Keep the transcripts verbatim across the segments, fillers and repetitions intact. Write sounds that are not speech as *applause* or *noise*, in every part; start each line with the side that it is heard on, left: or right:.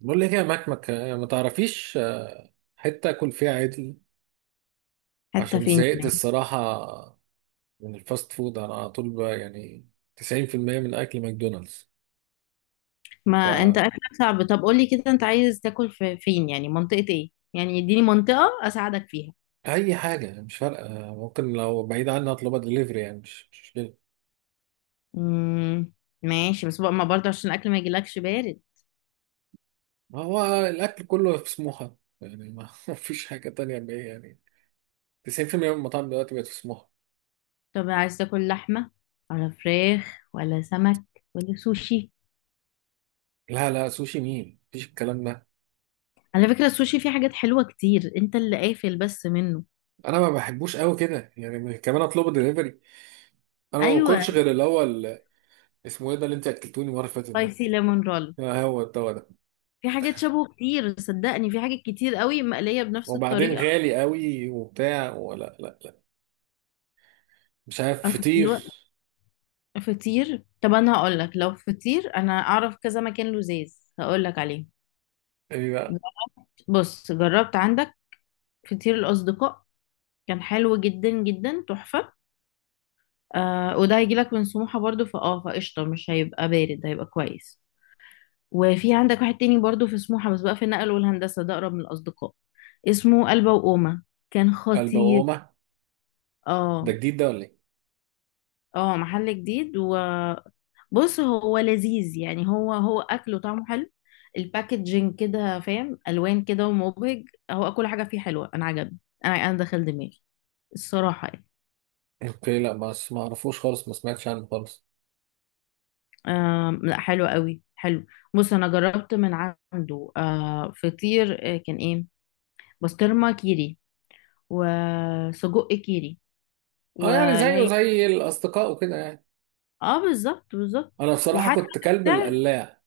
right: بقول لك إيه يا مكمك، آه، ما تعرفيش. آه، حتة اكل فيها عدل
left: حتى
right: عشان
left: فين
right: زهقت
left: يعني؟
right: الصراحة من الفاست فود، انا على طول بقى يعني تسعين في المية من اكل ماكدونالدز.
left: ما انت
right: فأي
left: اكلك صعب. طب قولي كده، انت عايز تاكل في فين يعني؟ منطقة ايه يعني؟ اديني منطقة اساعدك فيها.
right: حاجة مش فارقة، آه، ممكن لو بعيد عنها اطلبها دليفري، يعني مش مش مشكلة.
left: امم ماشي، بس بقى ما برضه عشان الاكل ما يجيلكش بارد.
right: ما هو الاكل كله في سموحة، يعني ما *laughs* ما فيش حاجة تانية بقى يعني. تسعين بالمية من المطاعم دلوقتي بقت في سموحة.
left: طب عايز تاكل لحمة ولا فراخ ولا سمك ولا سوشي؟
right: لا لا، سوشي مين؟ مفيش الكلام ده.
left: على فكرة، السوشي فيه حاجات حلوة كتير، انت اللي قافل بس منه.
right: انا ما بحبوش قوي كده يعني، كمان اطلبه دليفري. انا ما
left: ايوه،
right: باكلش غير الاول. اسمه ايه ده اللي انت اكلتوني المره اللي فاتت ده؟
left: سبايسي ليمون رول.
right: آه، هو الدواء ده.
left: في حاجات شبهه كتير، صدقني، في حاجات كتير قوي مقلية بنفس
right: وبعدين
left: الطريقة.
right: غالي قوي وبتاع، ولا لا لا. مش عارف،
left: اصل
right: فطير.
left: دلوقتي فطير، طب انا هقول لك، لو فطير انا اعرف كذا مكان لذيذ هقول لك عليه.
right: ايه بقى؟
left: بص، جربت عندك فطير الاصدقاء، كان حلو جدا جدا، تحفه. آه، وده هيجي لك من سموحه برضو فاه فقشطه، مش هيبقى بارد، هيبقى كويس. وفي عندك واحد تاني برضو في سموحه، بس بقى في النقل والهندسه، ده اقرب من الاصدقاء، اسمه قلبه وقومه، كان خطير.
right: البقومه ده
left: اه.
right: جديد ده ولا ايه؟
left: اه، محل جديد، وبص، هو لذيذ يعني، هو هو اكله طعمه حلو. الباكجينج كده، فاهم، الوان كده ومبهج، هو كل حاجه فيه حلوه، انا عجبني. انا انا دخل دماغي الصراحه يعني.
right: اوكي، لا، ما ما اعرفوش خالص، ما سمعتش عنه خالص.
left: آم، لا، حلو قوي، حلو. بص، انا جربت من عنده آه فطير، آه، كان ايه، بسطرمه كيري، وسجق كيري،
right: اه، يعني
left: واللي
right: زيه
left: هي.
right: زي الاصدقاء وكده يعني.
left: اه، بالظبط بالظبط.
right: انا بصراحه
left: وحتى
right: كنت كلب
left: السعر.
right: القلاع.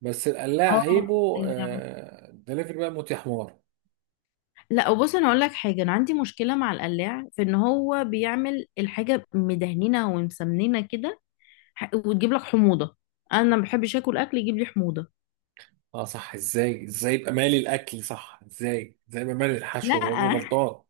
right: بس القلاع عيبه،
left: اه
right: آه دليفري بقى موت يا حمار.
left: لا، بص، انا اقول لك حاجه، انا عندي مشكله مع القلاع في ان هو بيعمل الحاجه مدهنينه ومسمنينه كده، ح- وتجيب لك حموضه، انا ما بحبش اكل اكل يجيب لي حموضه.
right: اه صح، ازاي ازاي يبقى مالي الاكل، صح ازاي ازاي يبقى مالي الحشو؟
left: لا،
right: الراجل
left: *laughs*
right: غلطان.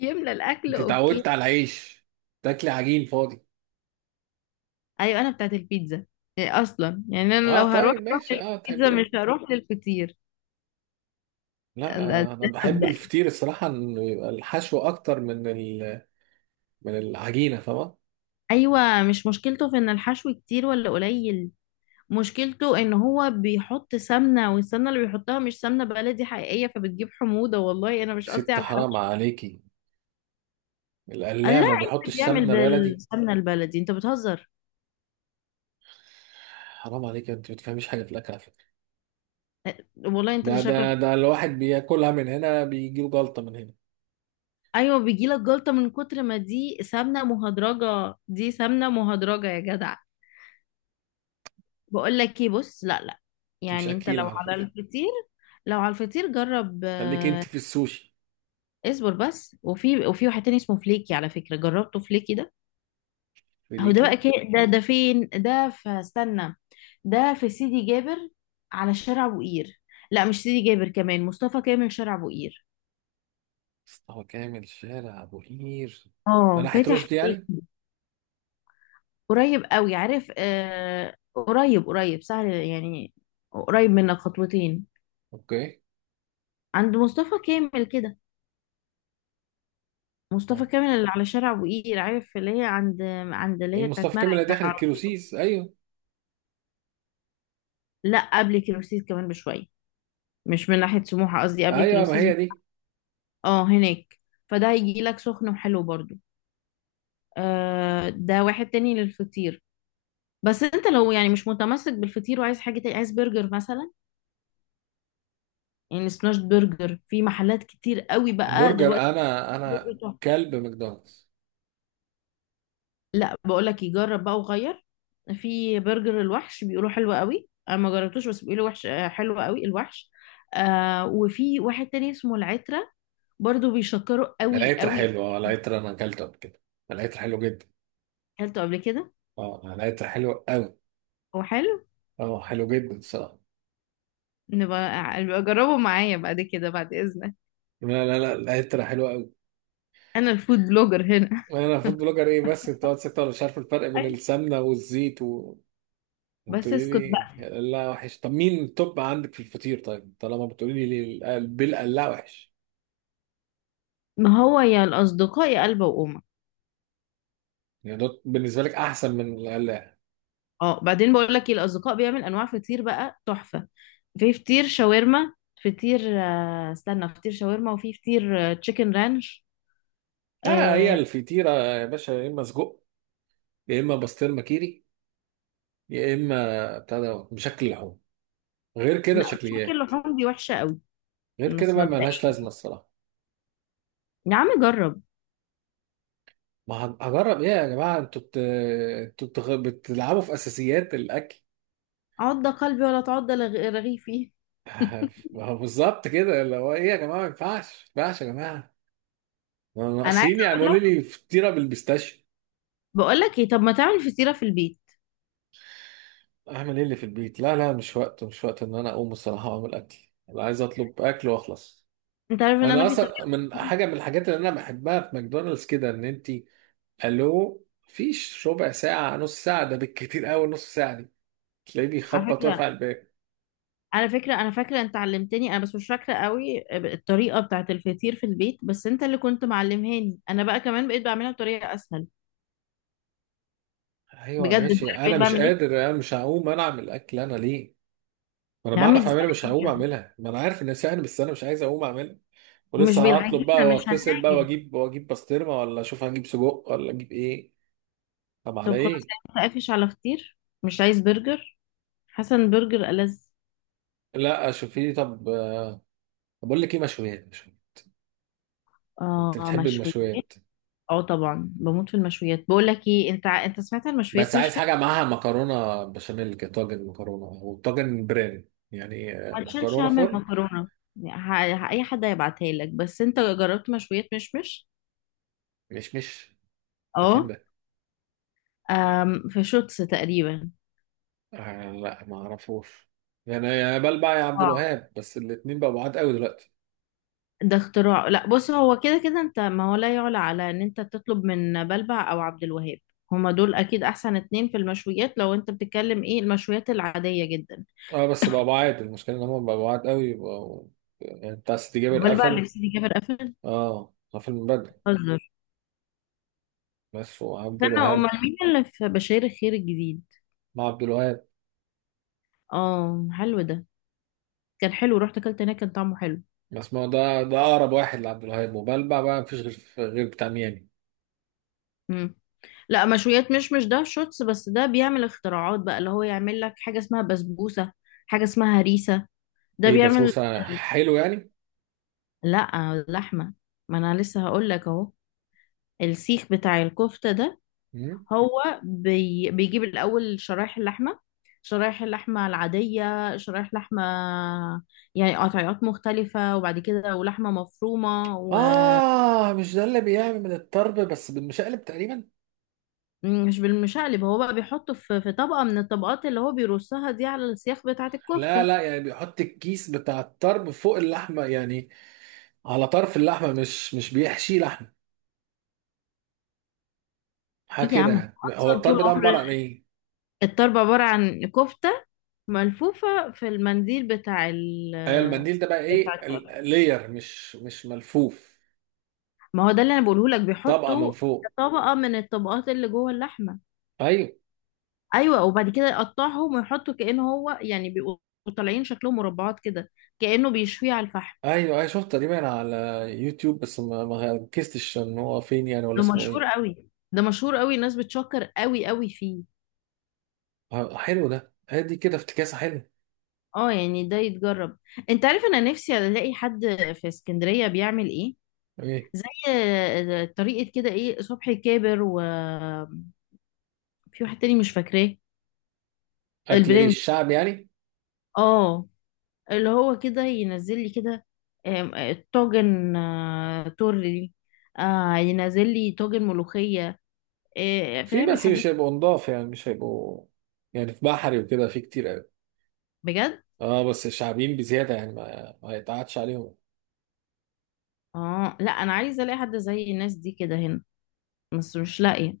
left: يملى الاكل،
right: انت
left: اوكي.
right: اتعودت على العيش، تاكلي عجين فاضي.
left: ايوه، انا بتاعت البيتزا. إيه اصلا يعني، انا
right: اه،
left: لو هروح
right: طيب
left: اروح
right: ماشي. اه، تحب
left: للبيتزا، مش
right: ال...
left: هروح للفطير.
right: لا،
left: أنا- ده
right: آه انا بحب
left: مبدأ.
right: الفطير الصراحه، انه يبقى الحشو اكتر من ال... من العجينه، فاهمه؟
left: ايوه، مش مشكلته في ان الحشو كتير ولا قليل، مشكلته ان هو بيحط سمنه، والسمنه اللي بيحطها مش سمنه بلدي حقيقيه، فبتجيب حموضه، والله انا مش قصدي
right: ست،
left: على
right: حرام
left: الحشو.
right: عليكي،
left: لا،
right: القلاع ما
left: عيسى
right: بيحطش
left: بيعمل
right: سمنه بلدي؟
left: بالسمنة البلدي، انت بتهزر.
right: حرام عليك، انت ما بتفهميش حاجه في الاكل على فكره.
left: والله انت اللي
right: ده ده
left: شكلك.
right: ده الواحد بياكلها من هنا بيجيله جلطه من هنا.
left: ايوه، بيجيلك جلطة من كتر ما دي سمنة مهدرجة، دي سمنة مهدرجة يا جدع. بقول لك ايه، بص، لا لا.
right: انت مش
left: يعني انت
right: اكيله
left: لو
right: على
left: على
right: فكره.
left: الفطير، لو على الفطير جرب
right: خليكي انت
left: آه،
right: في السوشي،
left: اصبر بس، وفي وفي واحد تاني اسمه فليكي، على فكرة جربته فليكي ده، هو ده
right: خليكي.
left: بقى كي ده ده فين ده، فاستنى. ده في سيدي جابر، على شارع بوقير. لا، مش سيدي جابر، كمان مصطفى كامل، شارع بوقير.
right: مصطفى كامل شارع ابو قير، ده
left: اه،
right: ناحيه
left: فاتح في
right: رشدي يعني.
left: بيتي. قريب قوي، عارف، آه قريب قريب، سهل يعني، قريب منك خطوتين.
right: اوكي.
left: عند مصطفى كامل كده، مصطفى
right: آه.
left: كامل اللي على شارع ابو قير، عارف اللي هي عند، عند اللي
right: ايه
left: هي بتاعت
right: مصطفى كامل
left: مرعي
right: اللي
left: بتاع
right: دخلت كيلو
left: العربية.
right: سيس، ايوه
left: لا، قبل كيروسيس كمان بشويه، مش من ناحيه سموحه، قصدي قبل
right: ايوه، ما
left: كيروسيس.
right: هي دي.
left: اه، هناك. فده هيجي لك سخن وحلو برضو. آه، ده واحد تاني للفطير. بس انت لو يعني مش متمسك بالفطير، وعايز حاجه تاني، عايز برجر مثلا، يعني سماش برجر في محلات كتير قوي بقى
right: برجر،
left: دلوقتي.
right: انا
left: برجر
right: انا
left: تحفة.
right: كلب ماكدونالدز.
left: لا، بقول لك يجرب بقى وغير، في برجر الوحش، بيقولوا حلو قوي، انا ما جربتوش، بس بيقولوا وحش آه، حلو قوي الوحش. آه، وفي واحد تاني اسمه العترة، برضو بيشكروا قوي
right: العطر
left: قوي.
right: حلو، اه العطر انا اكلته قبل كده، العطر حلو جدا.
left: اكلته قبل كده.
right: اه العطر حلو قوي.
left: هو حلو.
right: اه حلو جدا الصراحه.
left: نبقى نبقى جربه معايا بعد كده، بعد اذنك،
right: لا لا لا، العطر حلو قوي.
left: انا الفود بلوجر هنا.
right: انا فود بلوجر ايه، بس انت قاعد ستة ولا، مش عارف الفرق بين
left: أيوة.
right: السمنه والزيت و...
left: بس
right: وتقولي
left: اسكت
right: لي؟
left: بقى.
right: لا وحش. طب مين التوب عندك في الفطير، طيب، طالما بتقولي لي بالقلاع وحش؟
left: ما هو يا الاصدقاء يا قلبه وامك.
right: يعني ده بالنسبه لك احسن من القلاع؟
left: اه، بعدين بقول لك ايه، الاصدقاء بيعمل انواع فطير بقى تحفه، في فطير شاورما، فطير آه، استنى، فطير شاورما، وفي فطير تشيكن رانش.
right: لا، هي
left: آه.
right: الفطيره يا باشا يا اما سجق، يا اما بسطرمه كيري، يا اما بتاع ده بشكل لحوم. غير كده
left: لا، مش فاكر،
right: شكليات.
left: اللحوم دي وحشه قوي.
right: غير كده
left: بس
right: بقى، ملهاش لازمه
left: مبدئيا
right: الصراحه.
left: يا عم جرب.
right: ما هن- هجرب ايه يا جماعه؟ انتوا بت... انتوا بتغ... بتلعبوا في اساسيات الاكل.
left: عض قلبي ولا تعض لغ- رغيفي. *laughs*
right: *laughs* ما هو بالظبط كده، اللي هو ايه يا جماعه، ما ينفعش ما ينفعش يا جماعه. ما
left: انا
right: ناقصين
left: عايزه
right: يعملوا
left: اقول لك،
right: لي فطيره بالبيستاشيو.
left: بقول لك ايه، طب ما تعمل فطيره في البيت.
right: اعمل ايه اللي في البيت؟ لا لا، مش وقت، مش وقت ان انا اقوم الصراحه واعمل اكل. انا عايز اطلب اكل واخلص.
left: انت عارف ان انا
right: انا
left: في
right: اصلا
left: طريقه.
right: من حاجه من الحاجات اللي انا بحبها في ماكدونالدز كده، ان انت قال له فيش ربع ساعة، نص ساعة، ده بالكتير قوي نص ساعة دي، تلاقيه
left: على
right: بيخبط واقف
left: فكره
right: على الباب.
left: على فكرة أنا فاكرة أنت علمتني أنا، بس مش فاكرة قوي الطريقة بتاعة الفطير في البيت، بس أنت اللي كنت معلمهاني، أنا بقى كمان بقيت بعملها بطريقة أسهل.
right: ايوه
left: بجد أنت
right: ماشي.
left: عارف بقيت
right: انا مش
left: بعمل إيه؟
right: قادر، انا مش هقوم انا اعمل اكل، انا ليه؟ ما انا
left: ده عمي، دي
right: بعرف
left: سهلة
right: اعملها، مش هقوم
left: جدا.
right: اعملها، ما انا عارف انها سهل، بس انا مش عايز اقوم اعملها.
left: مش
right: ولسه هطلب بقى
left: بالعجينة، مش
right: واتصل بقى
left: هتعجن.
right: واجيب واجيب بسطرمه، ولا اشوف هجيب سجق ولا اجيب ايه. طب على
left: طب خلاص،
right: ايه؟
left: أنت قافش على فطير، مش عايز برجر، حسن برجر ألذ.
right: لا شوفي طب. آه، بقول لك ايه، مشويات مشويات. انت
left: آه،
right: بتحب
left: مشويات.
right: المشويات؟
left: اه طبعا، بموت في المشويات. بقول لك ايه، انت ع- انت سمعت عن
right: بس
left: المشويات
right: عايز
left: مش مش.
right: حاجة معاها مكرونة بشاميل كده، طاجن مكرونة أو طاجن برين، يعني آه،
left: ما تشيلش
right: مكرونة
left: هم
right: فرن.
left: المكرونه، يعني ه- ه- اي حد هيبعتها لك، بس انت جربت مشويات مشمش.
right: مش مش ده فين
left: اه.
right: ده؟
left: آم، في شوتس تقريبا.
right: آه، لا ما أعرفوش. يعني يا بلبع يا عبد
left: اه،
right: الوهاب، بس الاتنين بقوا بعاد قوي دلوقتي.
left: ده اختراع. لا بص، هو كده كده انت، ما هو لا يعلى على ان انت تطلب من بلبع او عبد الوهاب، هما دول اكيد احسن اتنين في المشويات، لو انت بتتكلم ايه، المشويات العادية جدا.
right: اه بس بقوا بعاد، المشكلة إن هما بقوا بعاد قوي بقوا. يعني بتاع ستي جابر
left: بلبع اللي
right: قفل.
left: في سيدي جابر قفل؟
right: اه قفل من بدري.
left: بتهزر.
right: بس وعبد
left: استنى،
right: الوهاب،
left: امال مين اللي في بشير الخير الجديد؟
right: مع عبد الوهاب.
left: اه، حلو ده، كان حلو، رحت اكلت هناك، كان طعمه حلو.
right: بس ما هو ده ده أقرب واحد لعبد الوهاب وبلبع بقى، مفيش غير غير بتاع ميامي.
left: امم لا، مشويات مش مش ده شوتس، بس ده بيعمل اختراعات بقى، اللي هو يعمل لك حاجة اسمها بسبوسة، حاجة اسمها هريسة، ده
right: إيه
left: بيعمل.
right: بسبوسة، حلو يعني؟
left: لا، اللحمة، ما انا لسه هقول لك اهو، السيخ بتاع الكفتة ده،
right: مم.
left: هو بي... بيجيب الاول شرايح اللحمة، شرايح اللحمة العادية، شرايح لحمة يعني قطعيات مختلفة، وبعد كده ولحمة مفرومة.
right: آه، مش ده اللي بيعمل من الطرب، بس بالمشقلب تقريبا؟
left: ومش بالمشقلب، هو بقى بيحطه في... في طبقة من الطبقات اللي هو بيرصها دي على السياخ بتاعة
right: لا
left: الكفتة.
right: لا، يعني بيحط الكيس بتاع الطرب فوق اللحمة، يعني على طرف اللحمة، مش مش بيحشي لحمة حاجة
left: ايه يا
right: كده
left: عم،
right: يعني. هو
left: اصلا
right: الطرب
left: طول
right: ده
left: عمر
right: عبارة عن إيه؟
left: الطرب عبارة عن كفتة ملفوفة في المنديل بتاع ال...
right: أيوة، المنديل ده بقى
left: بتاع
right: إيه؟
left: الطرب.
right: لير، مش مش ملفوف.
left: ما هو ده اللي انا بقوله لك،
right: طبقة من
left: بيحطوا
right: فوق.
left: طبقه من الطبقات اللي جوه اللحمه.
right: أيوة
left: ايوه، وبعد كده يقطعهم ويحطوا، كأنه هو يعني بيبقوا طالعين شكلهم مربعات كده، كأنه بيشويه على الفحم.
right: أيوة أيوة، شفت تقريبا على يوتيوب، بس ما ما ركزتش إن هو فين يعني، ولا
left: ده
right: اسمه
left: مشهور
right: إيه.
left: قوي، ده مشهور قوي، الناس بتشكر قوي قوي فيه.
right: آه، حلو ده، هدي كده افتكاسة حلوة.
left: اه يعني، ده يتجرب. انت عارف انا نفسي الاقي حد في اسكندريه بيعمل ايه
right: إيه
left: زي طريقه كده، ايه، صبحي كابر، وفي واحد تاني مش فاكراه،
right: أكل إيه
left: البرنس.
right: الشعب يعني.
left: اه، اللي هو كده ينزل لي كده، آم، آه، طاجن، آه، تورلي، آه، ينزل لي طاجن ملوخية، آه، آه،
right: في،
left: فاهم
right: بس
left: الحاجات.
right: مش هيبقوا نضاف يعني، مش هيبقوا يعني، في بحري وكده في كتير قوي.
left: بجد.
right: اه بس شعبيين بزياده يعني، ما, ما يتقعدش عليهم.
left: اه لا، انا عايزة الاقي حد زي الناس دي كده هنا، بس مش لاقية.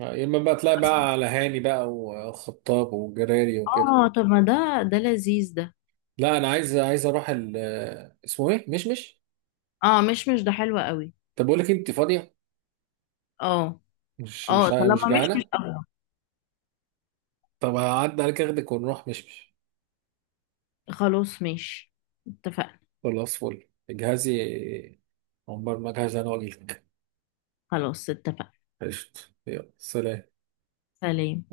right: آه، يا اما بقى تلاقي بقى على هاني بقى وخطاب وجراري وكده.
left: اه، طب ما ده ده لذيذ ده.
right: لا، انا عايز عايز اروح ال آه، اسمه ايه؟ مشمش.
left: اه، مش مش ده حلو قوي.
right: طب بقول لك إيه، انت فاضيه؟
left: اه
right: مش
left: اه،
right: مش مش
left: طالما مش مش
right: جعانه؟
left: قوي.
right: طب هعدي عليك اخدك ونروح مشمش.
left: خلاص ماشي، اتفقنا.
right: خلاص فل، اجهزي. عمر ما اجهز انا واجيلك.
left: خلاص اتفقنا.
right: قشطة، يلا سلام.
left: سلام.